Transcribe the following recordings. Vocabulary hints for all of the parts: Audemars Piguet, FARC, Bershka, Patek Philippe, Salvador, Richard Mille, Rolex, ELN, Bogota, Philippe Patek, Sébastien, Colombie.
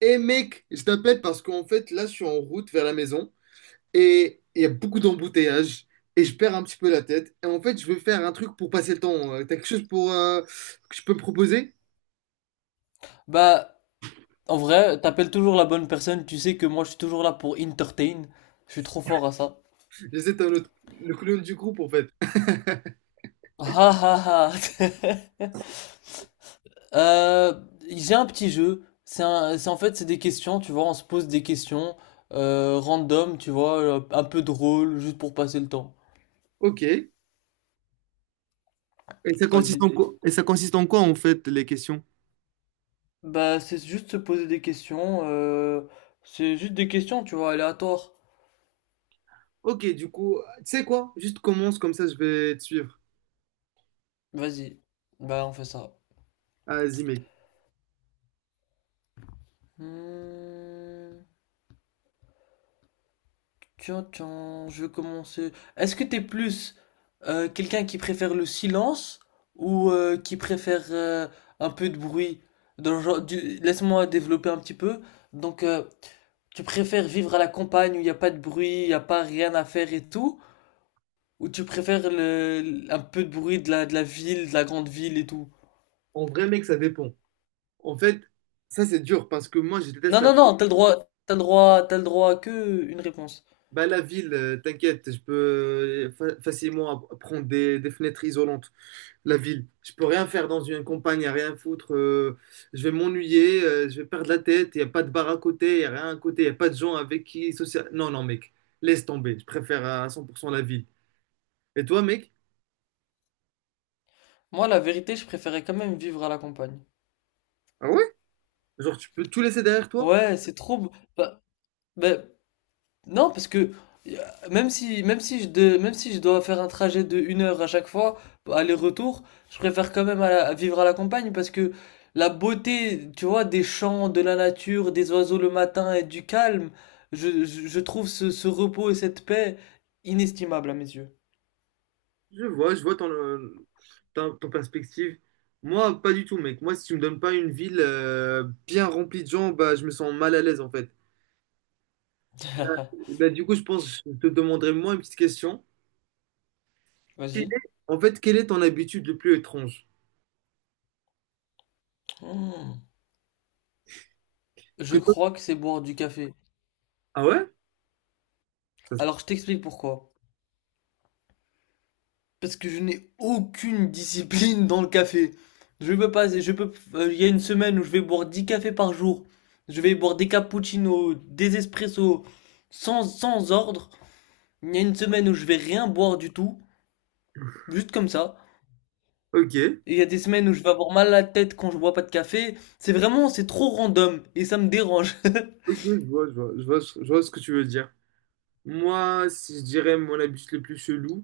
Eh mec, je t'appelle parce qu'en fait, là, je suis en route vers la maison et il y a beaucoup d'embouteillages et je perds un petit peu la tête. Et en fait, je veux faire un truc pour passer le temps. T'as quelque chose pour que je peux me proposer? Bah, en vrai, t'appelles toujours la bonne personne, tu sais que moi je suis toujours là pour entertain. Je suis trop fort à ça. J'essaie un autre, le clown du groupe, en fait. Ah ah ah. Euh, j'ai un petit jeu. C'est en fait, c'est des questions, tu vois, on se pose des questions random, tu vois, un peu drôle, juste pour passer le temps. Ok. Et ça consiste Vas-y. en quoi? Et ça consiste en quoi en fait les questions? Bah, c'est juste se poser des questions. C'est juste des questions, tu vois, aléatoires. Ok, du coup, tu sais quoi? Juste commence comme ça, je vais te suivre. Vas-y. Bah, on fait ça. Ah, vas-y, mec. Hmm. Tiens, tiens, je vais commencer. Est-ce que t'es plus quelqu'un qui préfère le silence ou qui préfère un peu de bruit? Dans le genre laisse-moi développer un petit peu. Donc, tu préfères vivre à la campagne où il n'y a pas de bruit, il n'y a pas rien à faire et tout, ou tu préfères un peu de bruit de la ville, de la grande ville et tout? En vrai, mec, ça dépend. En fait, ça, c'est dur parce que moi, je Non, déteste. non, non, t'as le droit, t'as le droit, t'as le droit à que une réponse. Bah, la ville, t'inquiète, je peux facilement prendre des fenêtres isolantes. La ville, je peux rien faire dans une campagne, à rien foutre. Je vais m'ennuyer, je vais perdre la tête. Il n'y a pas de bar à côté, il n'y a rien à côté, il n'y a pas de gens avec qui social. Non, non, mec, laisse tomber. Je préfère à 100% la ville. Et toi, mec? Moi, la vérité, je préférais quand même vivre à la campagne. Ah ouais? Genre, tu peux tout laisser derrière toi? Ouais, c'est trop beau. Bah, bah, Non, parce que euh, même si je dois faire un trajet de 1 heure à chaque fois, aller-retour, je préfère quand même vivre à la campagne parce que la beauté, tu vois, des champs, de la nature, des oiseaux le matin et du calme, je trouve ce repos et cette paix inestimables à mes yeux. Je vois ton perspective. Moi, pas du tout, mec. Moi, si tu me donnes pas une ville bien remplie de gens, bah, je me sens mal à l'aise en fait. Bah, bah, du coup, je pense que je te demanderai moi une petite question. Vas-y. En fait, quelle est ton habitude le plus étrange? Hmm. Je Que toi- crois que c'est boire du café. Ah ouais? Ça, c'est- Alors je t'explique pourquoi. Parce que je n'ai aucune discipline dans le café. Je peux pas, il y a une semaine où je vais boire 10 cafés par jour. Je vais boire des cappuccinos, des espressos, sans ordre. Il y a une semaine où je vais rien boire du tout, juste comme ça. ok, Et il y a des semaines où je vais avoir mal à la tête quand je bois pas de café. C'est trop random et ça me dérange. ok, je vois, je vois, je vois ce que tu veux dire. Moi, si je dirais mon habitude le plus chelou,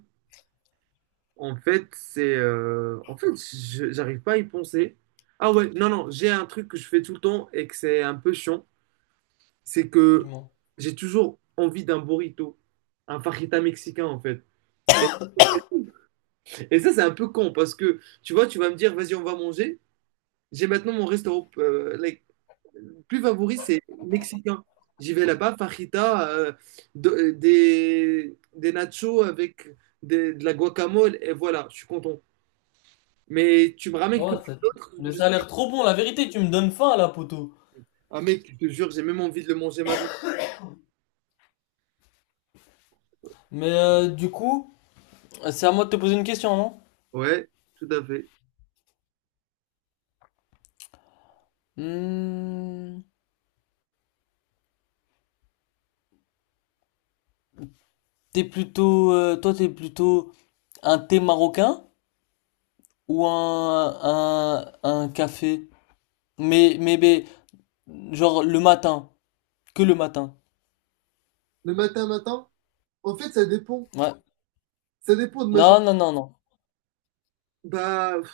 en fait, En fait, j'arrive pas à y penser. Ah ouais, non, non, j'ai un truc que je fais tout le temps et que c'est un peu chiant. C'est Du que moins. j'ai toujours envie d'un burrito, un fajita mexicain, en fait. Et ça, c'est un peu con parce que, tu vois, tu vas me dire, vas-y, on va manger. J'ai maintenant mon restaurant, like, plus favori, c'est mexicain. J'y vais là-bas, fajita, des nachos avec de la guacamole, et voilà, je suis content. Mais tu me ramènes Oh, quelque chose d'autre, mais je ça a l'air sais. trop bon. La vérité, tu me donnes faim là, poteau. Ah mec, je te jure, j'ai même envie de le manger maintenant. Mais du coup, c'est à moi de te poser une question, non? Ouais, tout à fait. Hmm. T'es plutôt un thé marocain ou un café? Mais, genre le matin, que le matin. Le matin, matin, en fait, ça dépend. Ouais. Ça dépend de ma journée. Non, non, non, non. Bah, pff,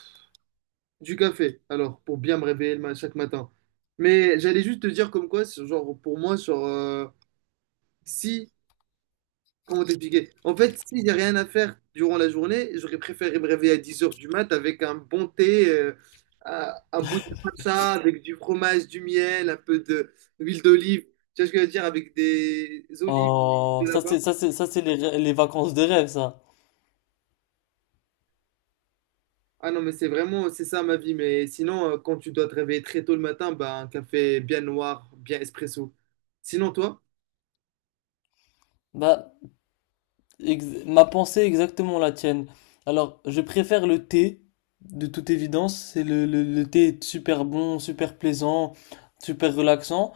du café, alors, pour bien me réveiller chaque matin. Mais j'allais juste te dire comme quoi, c'est genre, pour moi, sur si Comment t'expliquer? En fait, si j'ai rien à faire durant la journée, j'aurais préféré me réveiller à 10 heures du mat avec un bon thé, un bout de pizza avec du fromage, du miel, un peu d'huile d'olive. Tu vois ce que je veux dire? Avec des olives Oh, de ça là-bas. c'est, ça c'est, ça c'est les vacances de rêve, ça. Ah non, mais c'est vraiment, c'est ça ma vie. Mais sinon, quand tu dois te réveiller très tôt le matin, bah, un café bien noir, bien espresso. Sinon, toi? Bah, ma pensée est exactement la tienne. Alors, je préfère le thé, de toute évidence. C'est le thé est super bon, super plaisant, super relaxant.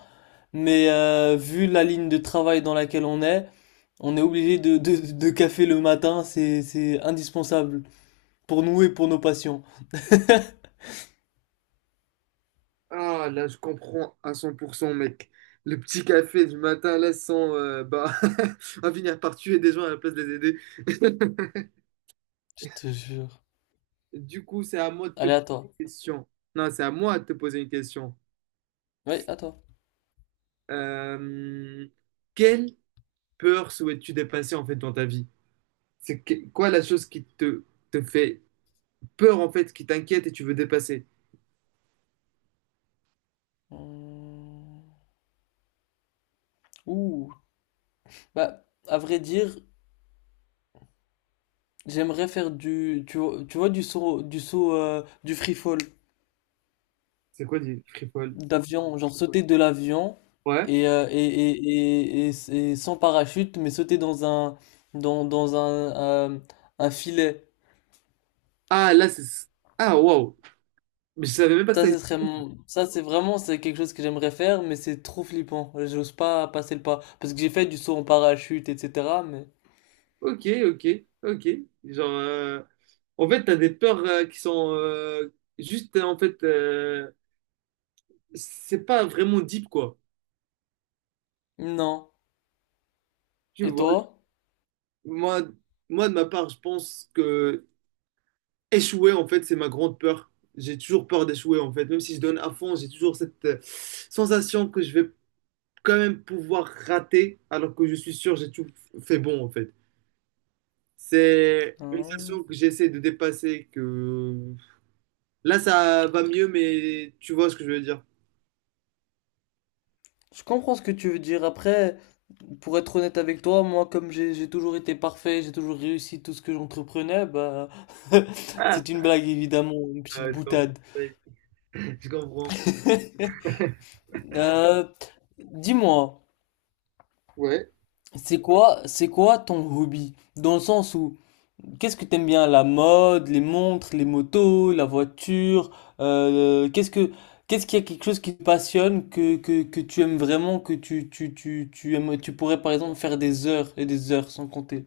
Mais vu la ligne de travail dans laquelle on est. On est obligé de café le matin, c'est indispensable pour nous et pour nos patients. Ah, là, je comprends à 100% mec. Le petit café du matin, là, sans, bah, on va finir par tuer des gens à la place de les aider. Je te jure. Du coup, c'est à moi de te Allez, poser à toi. une question. Non, c'est à moi de te poser une question. Oui, à toi. Euh, Quelle peur souhaites-tu dépasser, en fait, dans ta vie? C'est quoi la chose qui te fait peur, en fait, qui t'inquiète et tu veux dépasser? Hum. Ouh. Bah, à vrai dire, j'aimerais faire du, tu vois, du saut, du saut, du free fall C'est quoi, les frivoles? d'avion, genre sauter de l'avion Ouais. et sans parachute, mais sauter dans un filet. Ah, là, c'est. Ah, wow. Mais je savais même pas que Ça, ça. ce serait mon. Ça, c'est quelque chose que j'aimerais faire, mais c'est trop flippant. J'ose pas passer le pas. Parce que j'ai fait du saut en parachute, etc., mais. Ok, ok, ok. Genre, en fait, t'as des peurs qui sont juste, en fait, c'est pas vraiment deep, quoi. Non. Tu Et vois, toi? moi, moi, de ma part, je pense que échouer, en fait, c'est ma grande peur. J'ai toujours peur d'échouer, en fait. Même si je donne à fond, j'ai toujours cette sensation que je vais quand même pouvoir rater, alors que je suis sûr, j'ai tout fait bon, en fait. C'est une Hein. sensation que j'essaie de dépasser, que là, ça va mieux, mais tu vois ce que je veux dire. Je comprends ce que tu veux dire. Après, pour être honnête avec toi, moi, comme j'ai toujours été parfait, j'ai toujours réussi tout ce que j'entreprenais, bah. Ah, C'est une blague, évidemment, une petite je comprends, boutade. mec. Je comprends. Euh, Dis-moi. Ouais. C'est quoi ton hobby? Dans le sens où, qu'est-ce que t'aimes bien? La mode, les montres, les motos, la voiture, euh, qu'est-ce que, qu'est-ce qu'il y a quelque chose qui te passionne, que tu aimes vraiment, que tu aimes, tu pourrais par exemple faire des heures et des heures sans compter.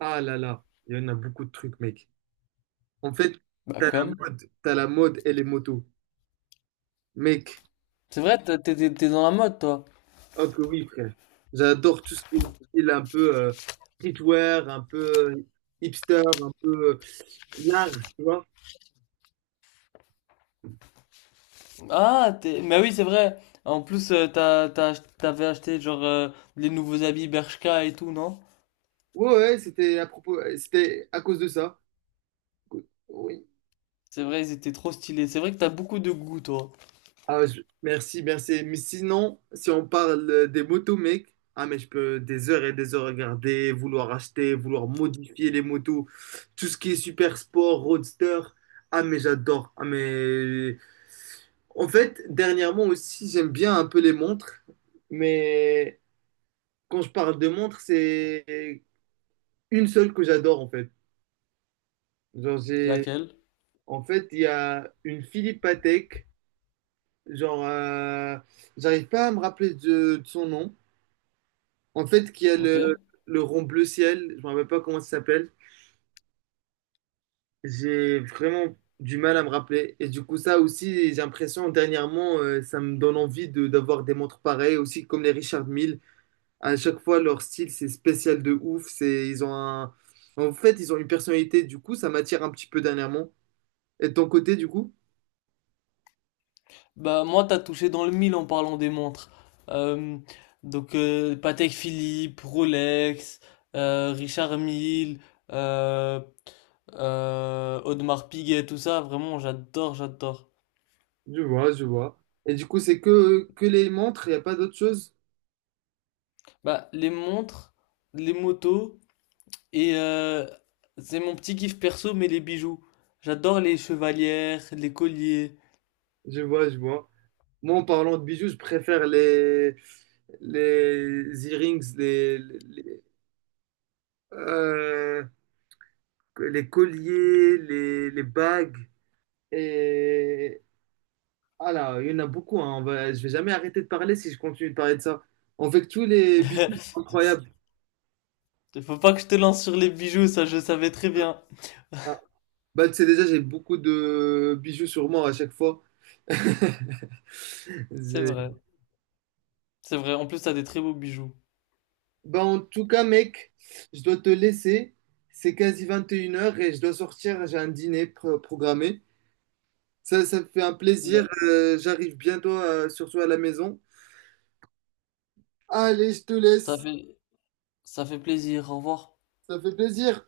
Ah là là, il y en a beaucoup de trucs, mec. En fait, Bah comme. T'as la mode et les motos. Mec, C'est vrai, t'es dans la mode, toi. oh que oui, frère. J'adore tout ce qui est style un peu streetwear, un peu euh, hipster, un peu large, tu vois. Ah, mais oui, c'est vrai. En plus, t'avais acheté genre les nouveaux habits Bershka et tout, non? Ouais, ouais, c'était à propos, c'était à cause de ça. Oui, C'est vrai, ils étaient trop stylés. C'est vrai que t'as beaucoup de goût, toi. ah, merci, merci. Mais sinon, si on parle des motos, mec, ah, mais je peux des heures et des heures regarder, vouloir acheter, vouloir modifier les motos, tout ce qui est super sport, roadster. Ah, mais j'adore. Ah, mais en fait, dernièrement aussi, j'aime bien un peu les montres. Mais quand je parle de montres, c'est une seule que j'adore en fait. Genre, j'ai Laquelle? en fait, il y a une Philippe Patek. Genre, j'arrive pas à me rappeler de son nom. En fait, qu'il y a Ok. le, rond bleu ciel, je me rappelle pas comment ça s'appelle. J'ai vraiment du mal à me rappeler. Et du coup, ça aussi, j'ai l'impression, dernièrement, ça me donne envie de d'avoir des montres pareilles, aussi comme les Richard Mille. À chaque fois, leur style, c'est spécial de ouf. C'est, ils ont un. En fait, ils ont une personnalité. Du coup, ça m'attire un petit peu dernièrement. Et de ton côté, du coup? Bah moi t'as touché dans le mille en parlant des montres. Euh, donc Patek Philippe, Rolex, Richard Mille, euh, Audemars Piguet, tout ça, vraiment j'adore, j'adore. Je vois, je vois. Et du coup, c'est que, les montres, il n'y a pas d'autre chose? Bah les montres, les motos et c'est mon petit kiff perso mais les bijoux. J'adore les chevalières, les colliers. Je vois, je vois. Moi, en parlant de bijoux, je préfère les earrings, euh, les colliers, les bagues. Et ah là, il y en a beaucoup. Hein. Je vais jamais arrêter de parler si je continue de parler de ça. En fait, tous les bijoux sont incroyables. Faut pas que je te lance sur les bijoux, ça je savais très bien. Ah. Bah, tu sais déjà, j'ai beaucoup de bijoux sur moi à chaque fois. C'est C'est- vrai, c'est vrai. En plus t'as des très beaux bijoux. bah, en tout cas, mec, je dois te laisser. C'est quasi 21 heures et je dois sortir. J'ai un dîner programmé. Ça me fait un plaisir. J'arrive bientôt, surtout à la maison. Allez, je te Ça laisse. fait, ça fait plaisir. Au revoir. Ça fait plaisir.